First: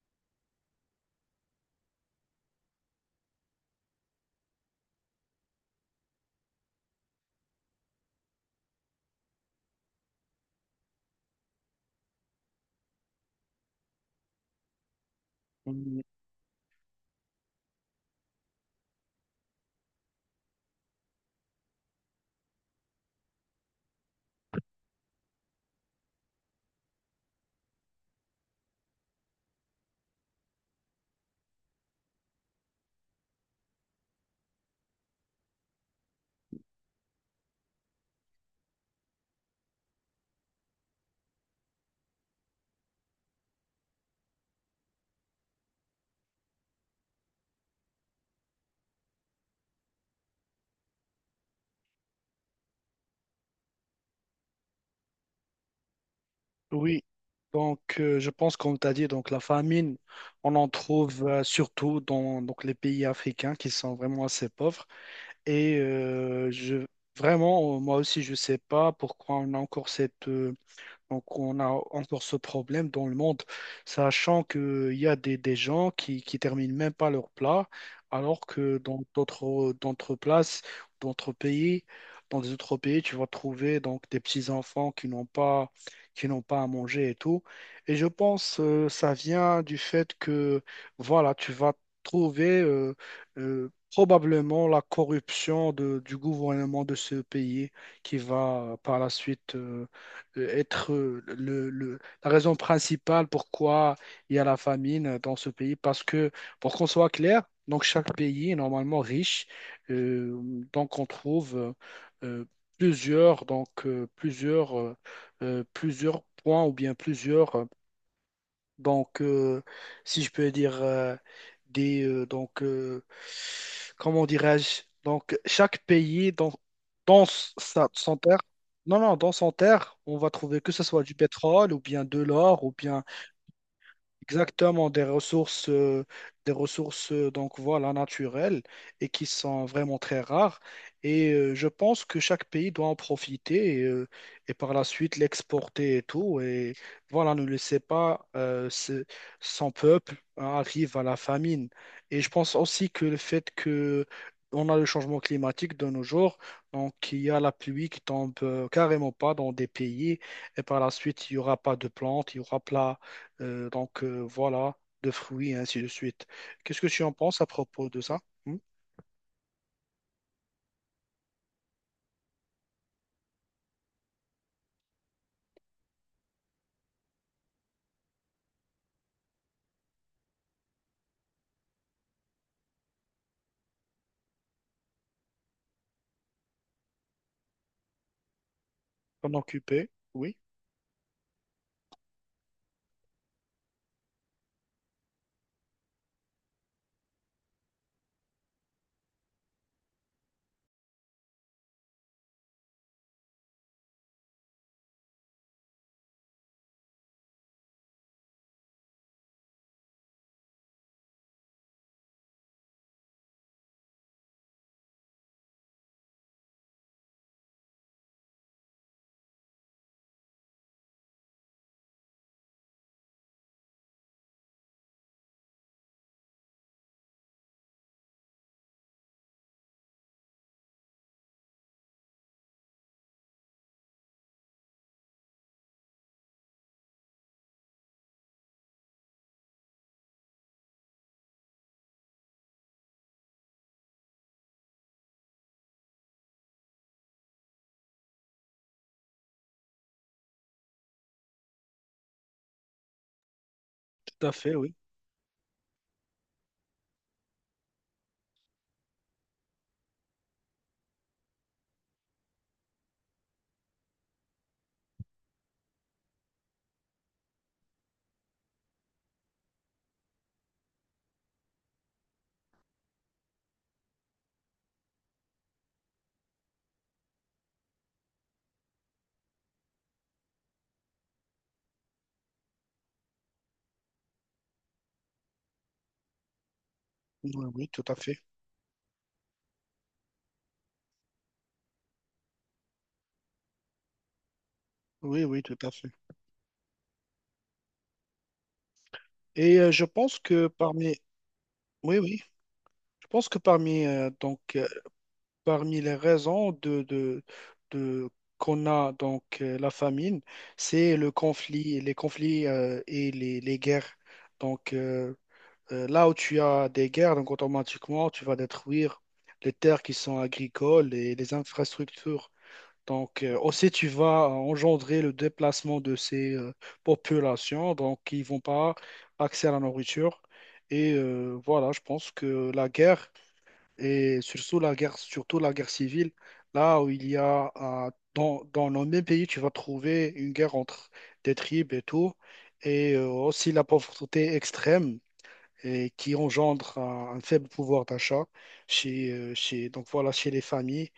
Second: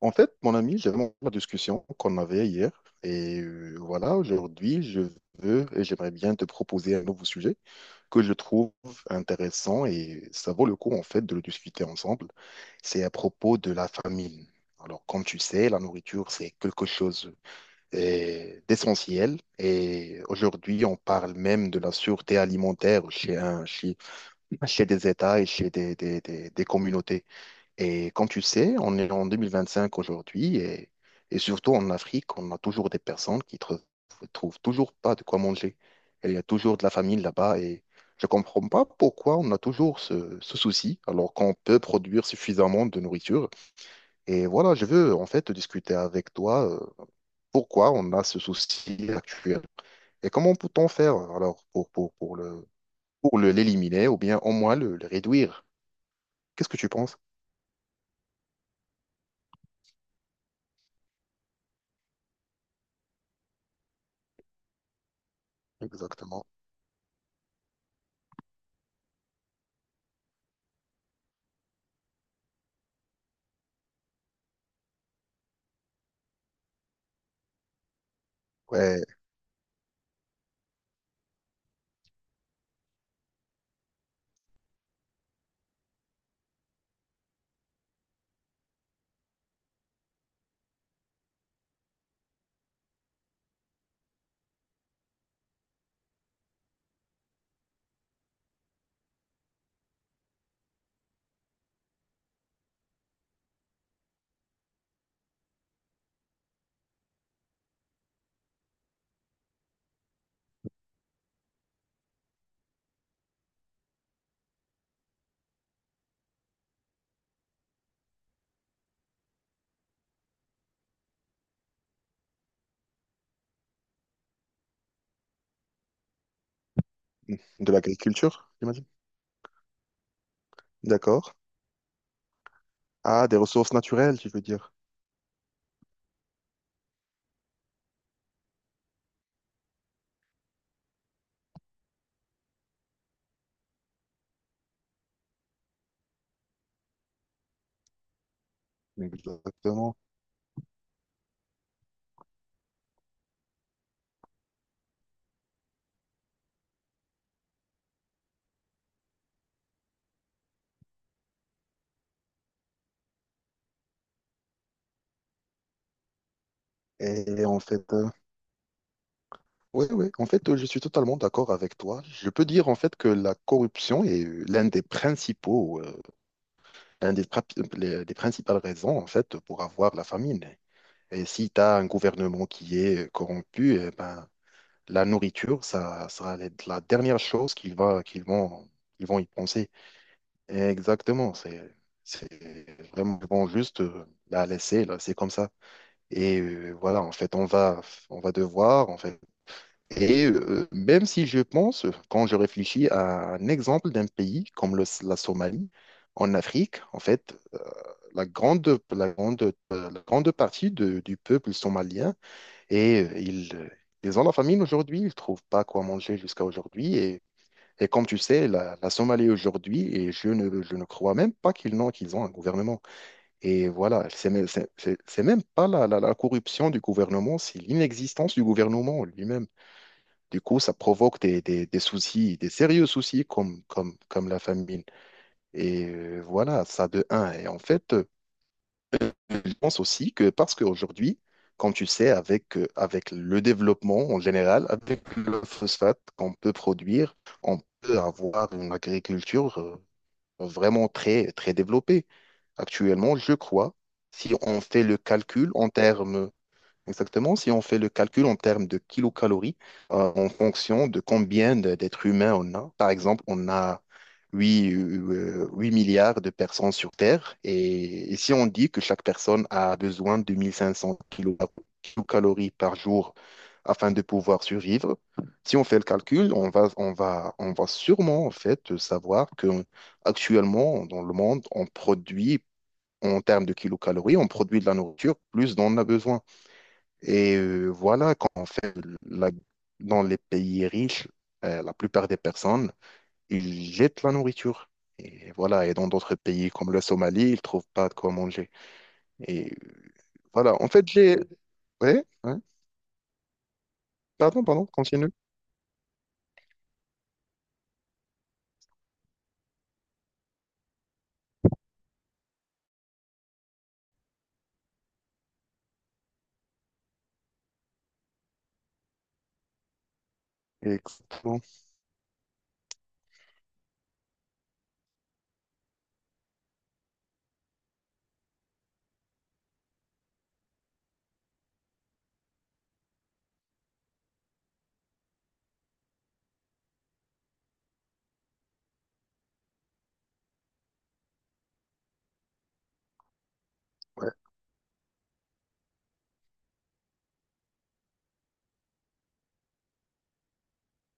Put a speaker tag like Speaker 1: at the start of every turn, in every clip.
Speaker 1: En fait, mon ami, j'aime la discussion qu'on avait hier. Et voilà, aujourd'hui, je veux et j'aimerais bien te proposer un nouveau sujet que je trouve intéressant et ça vaut le coup, en fait, de le discuter ensemble. C'est à propos de la famine. Alors, comme tu sais, la
Speaker 2: Mm,
Speaker 1: nourriture, c'est quelque chose d'essentiel. Et aujourd'hui, on parle même de la sûreté alimentaire chez des États et chez des communautés. Et comme tu sais, on est en 2025 aujourd'hui et surtout en Afrique, on a toujours des personnes qui ne trouvent toujours pas de quoi manger. Et il y a toujours de la famine là-bas et je ne comprends pas pourquoi on a toujours ce souci alors qu'on peut produire suffisamment de nourriture. Et voilà, je veux en fait discuter avec toi pourquoi on a ce souci actuel et comment peut-on faire alors pour l'éliminer ou bien au moins le réduire. Qu'est-ce que tu
Speaker 2: Oui,
Speaker 1: penses
Speaker 2: donc je pense comme tu as dit, donc la famine, on en trouve surtout dans donc, les pays africains qui sont vraiment assez pauvres. Et
Speaker 1: exactement?
Speaker 2: vraiment, moi aussi, je ne sais pas pourquoi on a encore cette, Donc, on a encore ce problème dans le monde, sachant qu'il y a des gens qui terminent même pas leur plat, alors que dans
Speaker 1: Ouais.
Speaker 2: d'autres places, d'autres pays, dans des autres pays, tu vas trouver donc des petits enfants qui n'ont pas à manger et tout. Et je pense que ça vient du fait que, voilà, tu vas trouver probablement la corruption du gouvernement de ce pays qui va par la suite. Être la raison principale pourquoi il y a la famine dans ce pays. Parce que, pour qu'on soit clair, donc chaque pays est normalement riche. Euh, donc on trouve euh, plusieurs, donc, plusieurs, plusieurs points ou bien plusieurs donc, si je peux dire des donc comment dirais-je? Donc, chaque pays dans
Speaker 1: De
Speaker 2: son terre,
Speaker 1: l'agriculture, j'imagine.
Speaker 2: non non dans son terre, on va trouver que ce soit du
Speaker 1: D'accord.
Speaker 2: pétrole ou bien de l'or ou bien.
Speaker 1: Ah, des ressources naturelles, tu veux dire.
Speaker 2: Exactement, des ressources donc voilà, naturelles et qui sont vraiment très rares. Et je pense que chaque pays doit en profiter et par la suite l'exporter et tout. Et voilà, ne laissez pas son
Speaker 1: Exactement.
Speaker 2: peuple hein, arrive à la famine. Et je pense aussi que le fait que on a le changement climatique de nos jours, donc il y a la pluie qui tombe carrément pas dans des pays et par la suite il n'y aura pas de plantes, il y aura pas donc voilà, de fruits, et ainsi de suite. Qu'est-ce que tu en penses à
Speaker 1: Et en
Speaker 2: propos
Speaker 1: fait,
Speaker 2: de ça? Hmm.
Speaker 1: oui, oui, en fait, je suis totalement d'accord avec toi. Je peux dire en fait que la corruption est l'un des, prap- les- des principales raisons en fait pour avoir la famine. Et si tu as un gouvernement qui est corrompu, eh ben, la nourriture, ça sera la dernière chose qu'ils va, qu'ils vont, ils vont y
Speaker 2: T'en
Speaker 1: penser.
Speaker 2: occuper? Oui,
Speaker 1: Exactement, c'est vraiment ils vont juste la laisser, là, c'est comme ça. Et voilà, en fait, on va devoir, en fait et même si je pense, quand je réfléchis à un exemple d'un pays comme la Somalie, en Afrique, en fait, la grande, la grande, la grande partie du peuple somalien, et ils ont la famine aujourd'hui, ils ne trouvent pas quoi manger jusqu'à aujourd'hui. Et comme tu sais, la Somalie aujourd'hui, et je ne crois même pas qu'ils ont un gouvernement. Et voilà, c'est même c'est même pas la corruption du gouvernement, c'est l'inexistence du gouvernement lui-même. Du coup, ça provoque des soucis, des sérieux soucis comme la famine. Et voilà, ça de un. Et en fait, je pense aussi que parce qu'aujourd'hui, comme tu sais, avec le développement en général, avec le phosphate qu'on peut produire, on peut avoir une agriculture vraiment très, très développée. Actuellement, je crois.
Speaker 2: tout à
Speaker 1: Si
Speaker 2: fait,
Speaker 1: on
Speaker 2: oui.
Speaker 1: fait le calcul en termes Exactement. Si on fait le calcul en termes de kilocalories, en fonction de combien d'êtres humains on a, par exemple, on a 8 8 milliards de personnes sur Terre. Et si on dit que chaque personne a besoin de 1 500 kilocalories par jour afin de pouvoir survivre, si on fait le calcul, on va sûrement en fait savoir que actuellement dans le monde, on produit, en termes de kilocalories, on produit de la nourriture plus dont on a besoin.
Speaker 2: Oui,
Speaker 1: Et
Speaker 2: oui, tout à
Speaker 1: voilà,
Speaker 2: fait.
Speaker 1: quand on fait la- dans les pays riches, la plupart des personnes, ils jettent la nourriture.
Speaker 2: Oui,
Speaker 1: Et
Speaker 2: oui, tout
Speaker 1: voilà,
Speaker 2: à
Speaker 1: et dans
Speaker 2: fait.
Speaker 1: d'autres pays comme la Somalie, ils trouvent pas de quoi manger. Et
Speaker 2: Et je pense que
Speaker 1: voilà, en fait,
Speaker 2: parmi.
Speaker 1: j'ai.
Speaker 2: Oui,
Speaker 1: Ouais,
Speaker 2: oui.
Speaker 1: ouais,
Speaker 2: Je pense que parmi,
Speaker 1: pardon, pardon, continue.
Speaker 2: parmi les raisons de- qu'on a donc la famine, c'est le conflit, les conflits et les guerres. Donc là où tu as des guerres, donc automatiquement tu vas détruire les terres qui sont agricoles et les
Speaker 1: Exactement.
Speaker 2: infrastructures. Donc aussi tu vas engendrer le déplacement de ces populations, donc ils vont pas accès à la nourriture. Et voilà, je pense que la guerre et surtout la guerre civile, là où il y a, dans nos mêmes pays, tu vas trouver une guerre entre des tribus et tout, et aussi la
Speaker 1: Ouais.
Speaker 2: pauvreté extrême et qui engendre un faible pouvoir d'achat donc voilà, chez les familles.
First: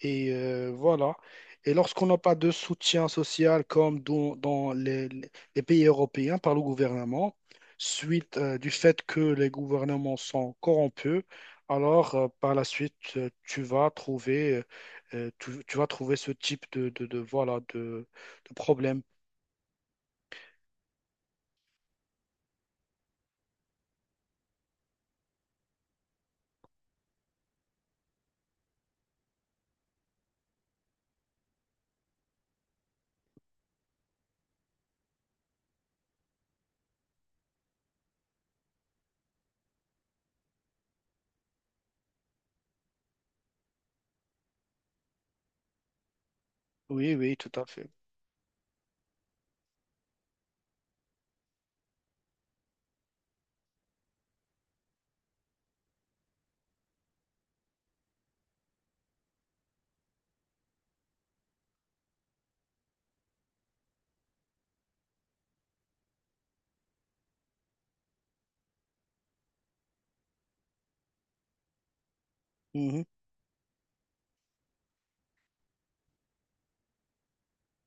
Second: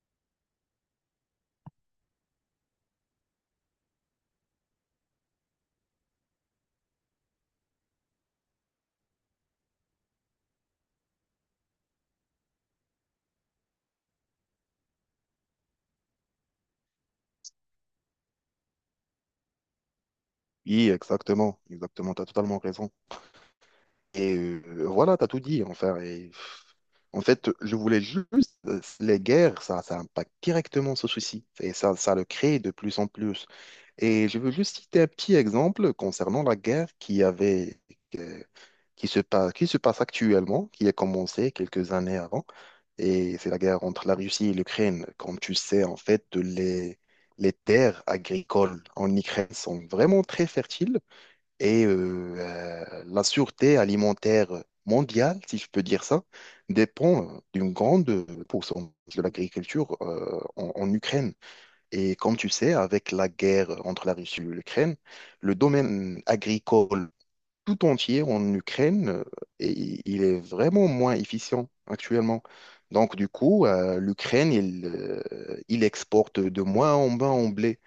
Speaker 2: Et voilà. Et lorsqu'on n'a pas de soutien social comme dans les pays européens par le gouvernement, suite du fait que les gouvernements sont corrompus, alors par la suite, tu vas trouver, tu vas trouver ce type voilà, de problème.
Speaker 1: Oui, exactement, exactement, tu as totalement raison. Et voilà, tu as tout dit, enfin. Et, en fait, je voulais juste. Les guerres, ça impacte directement ce souci. Et ça le crée de plus en plus. Et je veux juste citer un petit exemple concernant la guerre euh, qui se passe actuellement, qui a commencé quelques années avant. Et c'est la guerre entre la Russie et l'Ukraine. Comme tu sais, en fait,
Speaker 2: Oui, oui, tout
Speaker 1: les
Speaker 2: à fait.
Speaker 1: terres agricoles en Ukraine sont vraiment très fertiles et la sûreté alimentaire mondiale, si je peux dire ça, dépend d'une grande pourcentage de l'agriculture en Ukraine. Et comme tu sais, avec la guerre entre la Russie et l'Ukraine, le domaine agricole tout entier en Ukraine, il est vraiment moins efficient actuellement.
Speaker 2: Mhm.
Speaker 1: Donc du coup, l'Ukraine, il exporte de moins en moins en blé.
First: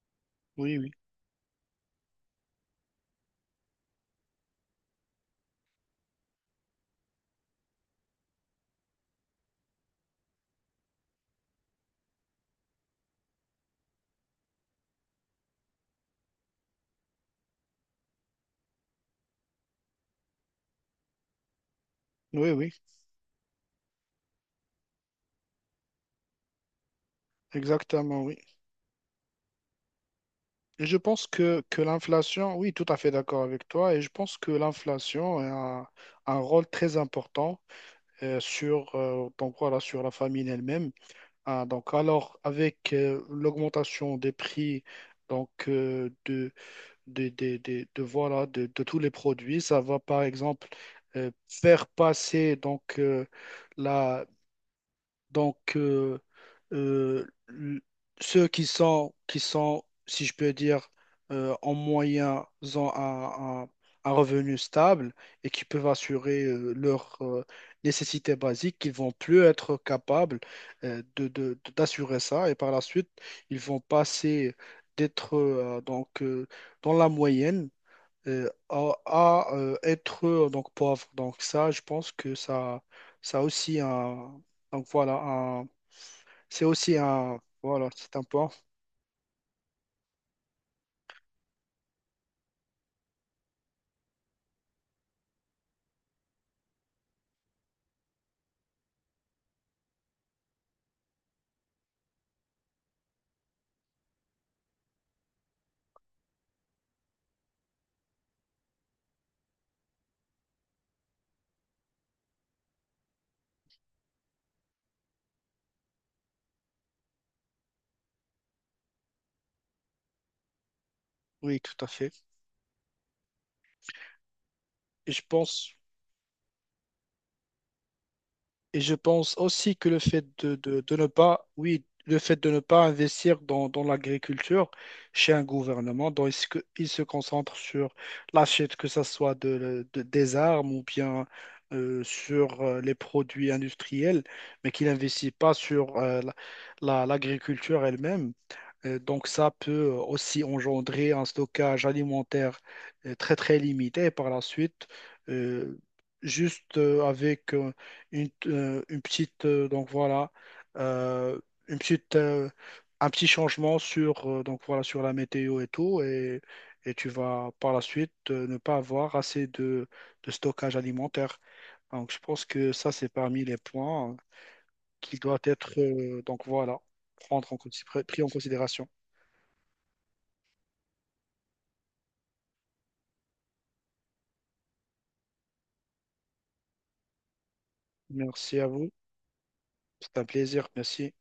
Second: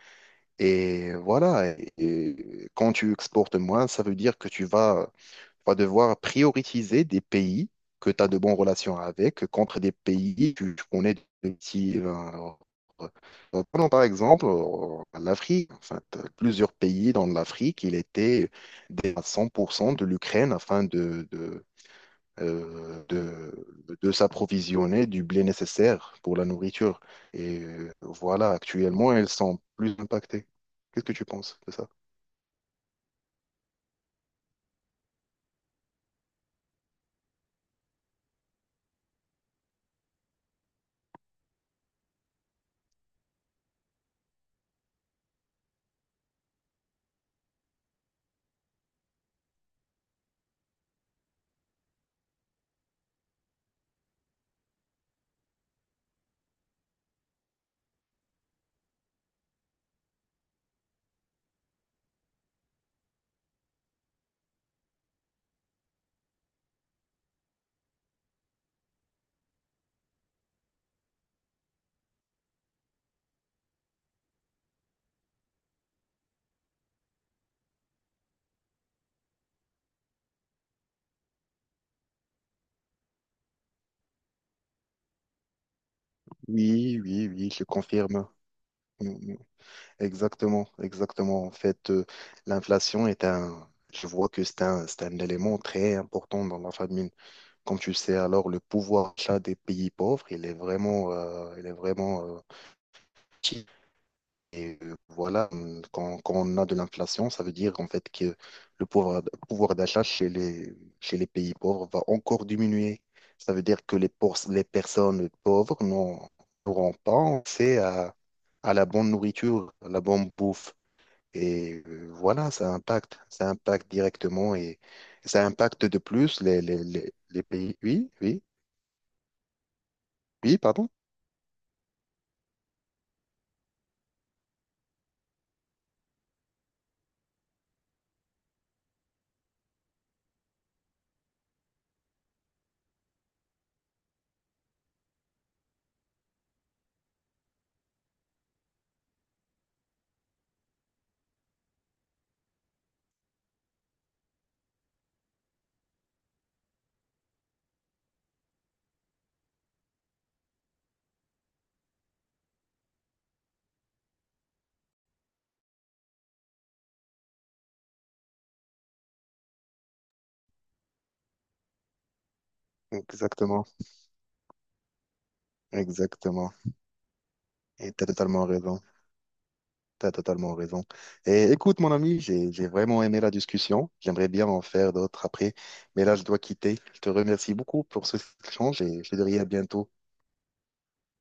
Speaker 2: Oui, oui,
Speaker 1: Et voilà, et quand tu exportes moins, ça veut dire que tu vas devoir prioriser des pays que tu as de bonnes relations avec contre des pays que tu connais de petits. Prenons par exemple l'Afrique. En fait, plusieurs pays dans l'Afrique, il était à 100% de l'Ukraine afin
Speaker 2: oui, oui,
Speaker 1: de s'approvisionner du blé nécessaire pour la nourriture. Et
Speaker 2: exactement, oui.
Speaker 1: voilà, actuellement, elles sont plus impactées.
Speaker 2: Et je
Speaker 1: Qu'est-ce que tu
Speaker 2: pense
Speaker 1: penses de
Speaker 2: que
Speaker 1: ça?
Speaker 2: l'inflation, oui, tout à fait d'accord avec toi, et je pense que l'inflation a un rôle très important donc voilà, sur la famine elle-même. Ah, donc, alors, avec l'augmentation des prix donc, voilà, de tous les produits, ça va par exemple faire passer donc, donc, euh, euh, l- ceux qui sont, si je peux dire, en moyen, ont un revenu stable et qui peuvent assurer leurs nécessités basiques, ils vont plus être capables d'assurer ça et par la suite, ils vont passer d'être dans la moyenne être donc pauvre. Donc ça, je pense que ça a aussi donc voilà, un, c'est aussi
Speaker 1: Oui, oui,
Speaker 2: un,
Speaker 1: oui, je
Speaker 2: voilà, c'est un
Speaker 1: confirme.
Speaker 2: point.
Speaker 1: Exactement, exactement. En fait, l'inflation je vois que c'est un élément très important dans la famine. Comme tu sais, alors le pouvoir d'achat des pays pauvres, il est vraiment petit. Et voilà, quand on a de l'inflation, ça veut dire en fait que le pouvoir, pouvoir d'achat chez les pays pauvres va encore diminuer. Ça veut dire que les personnes pauvres n'auront pas accès à la bonne nourriture, à la bonne bouffe.
Speaker 2: Oui, tout
Speaker 1: Et
Speaker 2: à fait.
Speaker 1: voilà, ça impacte directement et
Speaker 2: Et je
Speaker 1: ça
Speaker 2: pense.
Speaker 1: impacte de plus les pays. Oui, oui,
Speaker 2: Et je pense aussi que le fait
Speaker 1: oui, pardon.
Speaker 2: de ne pas, oui, le fait de ne pas investir dans l'agriculture chez un gouvernement, dont il se concentre sur l'achète, que ce soit des armes ou bien sur les produits industriels, mais qu'il n'investit pas sur l'agriculture elle-même, donc ça peut aussi engendrer un stockage alimentaire très très limité. Et par la suite, euh, juste euh, avec euh, une petite donc voilà euh, une petite un petit changement sur donc voilà sur la météo et tout et tu vas par la suite ne pas avoir assez de stockage alimentaire. Donc je pense que ça c'est parmi les
Speaker 1: Exactement,
Speaker 2: points qui doivent être donc
Speaker 1: exactement.
Speaker 2: voilà prendre en
Speaker 1: Et t'as
Speaker 2: pris en
Speaker 1: totalement raison.
Speaker 2: considération.
Speaker 1: T'as totalement raison. Et écoute, mon ami, j'ai vraiment aimé la discussion. J'aimerais bien en faire d'autres après, mais là, je dois quitter. Je te remercie beaucoup pour ce
Speaker 2: Merci à
Speaker 1: échange
Speaker 2: vous.
Speaker 1: et je te dirai à bientôt.
Speaker 2: C'est un plaisir. Merci.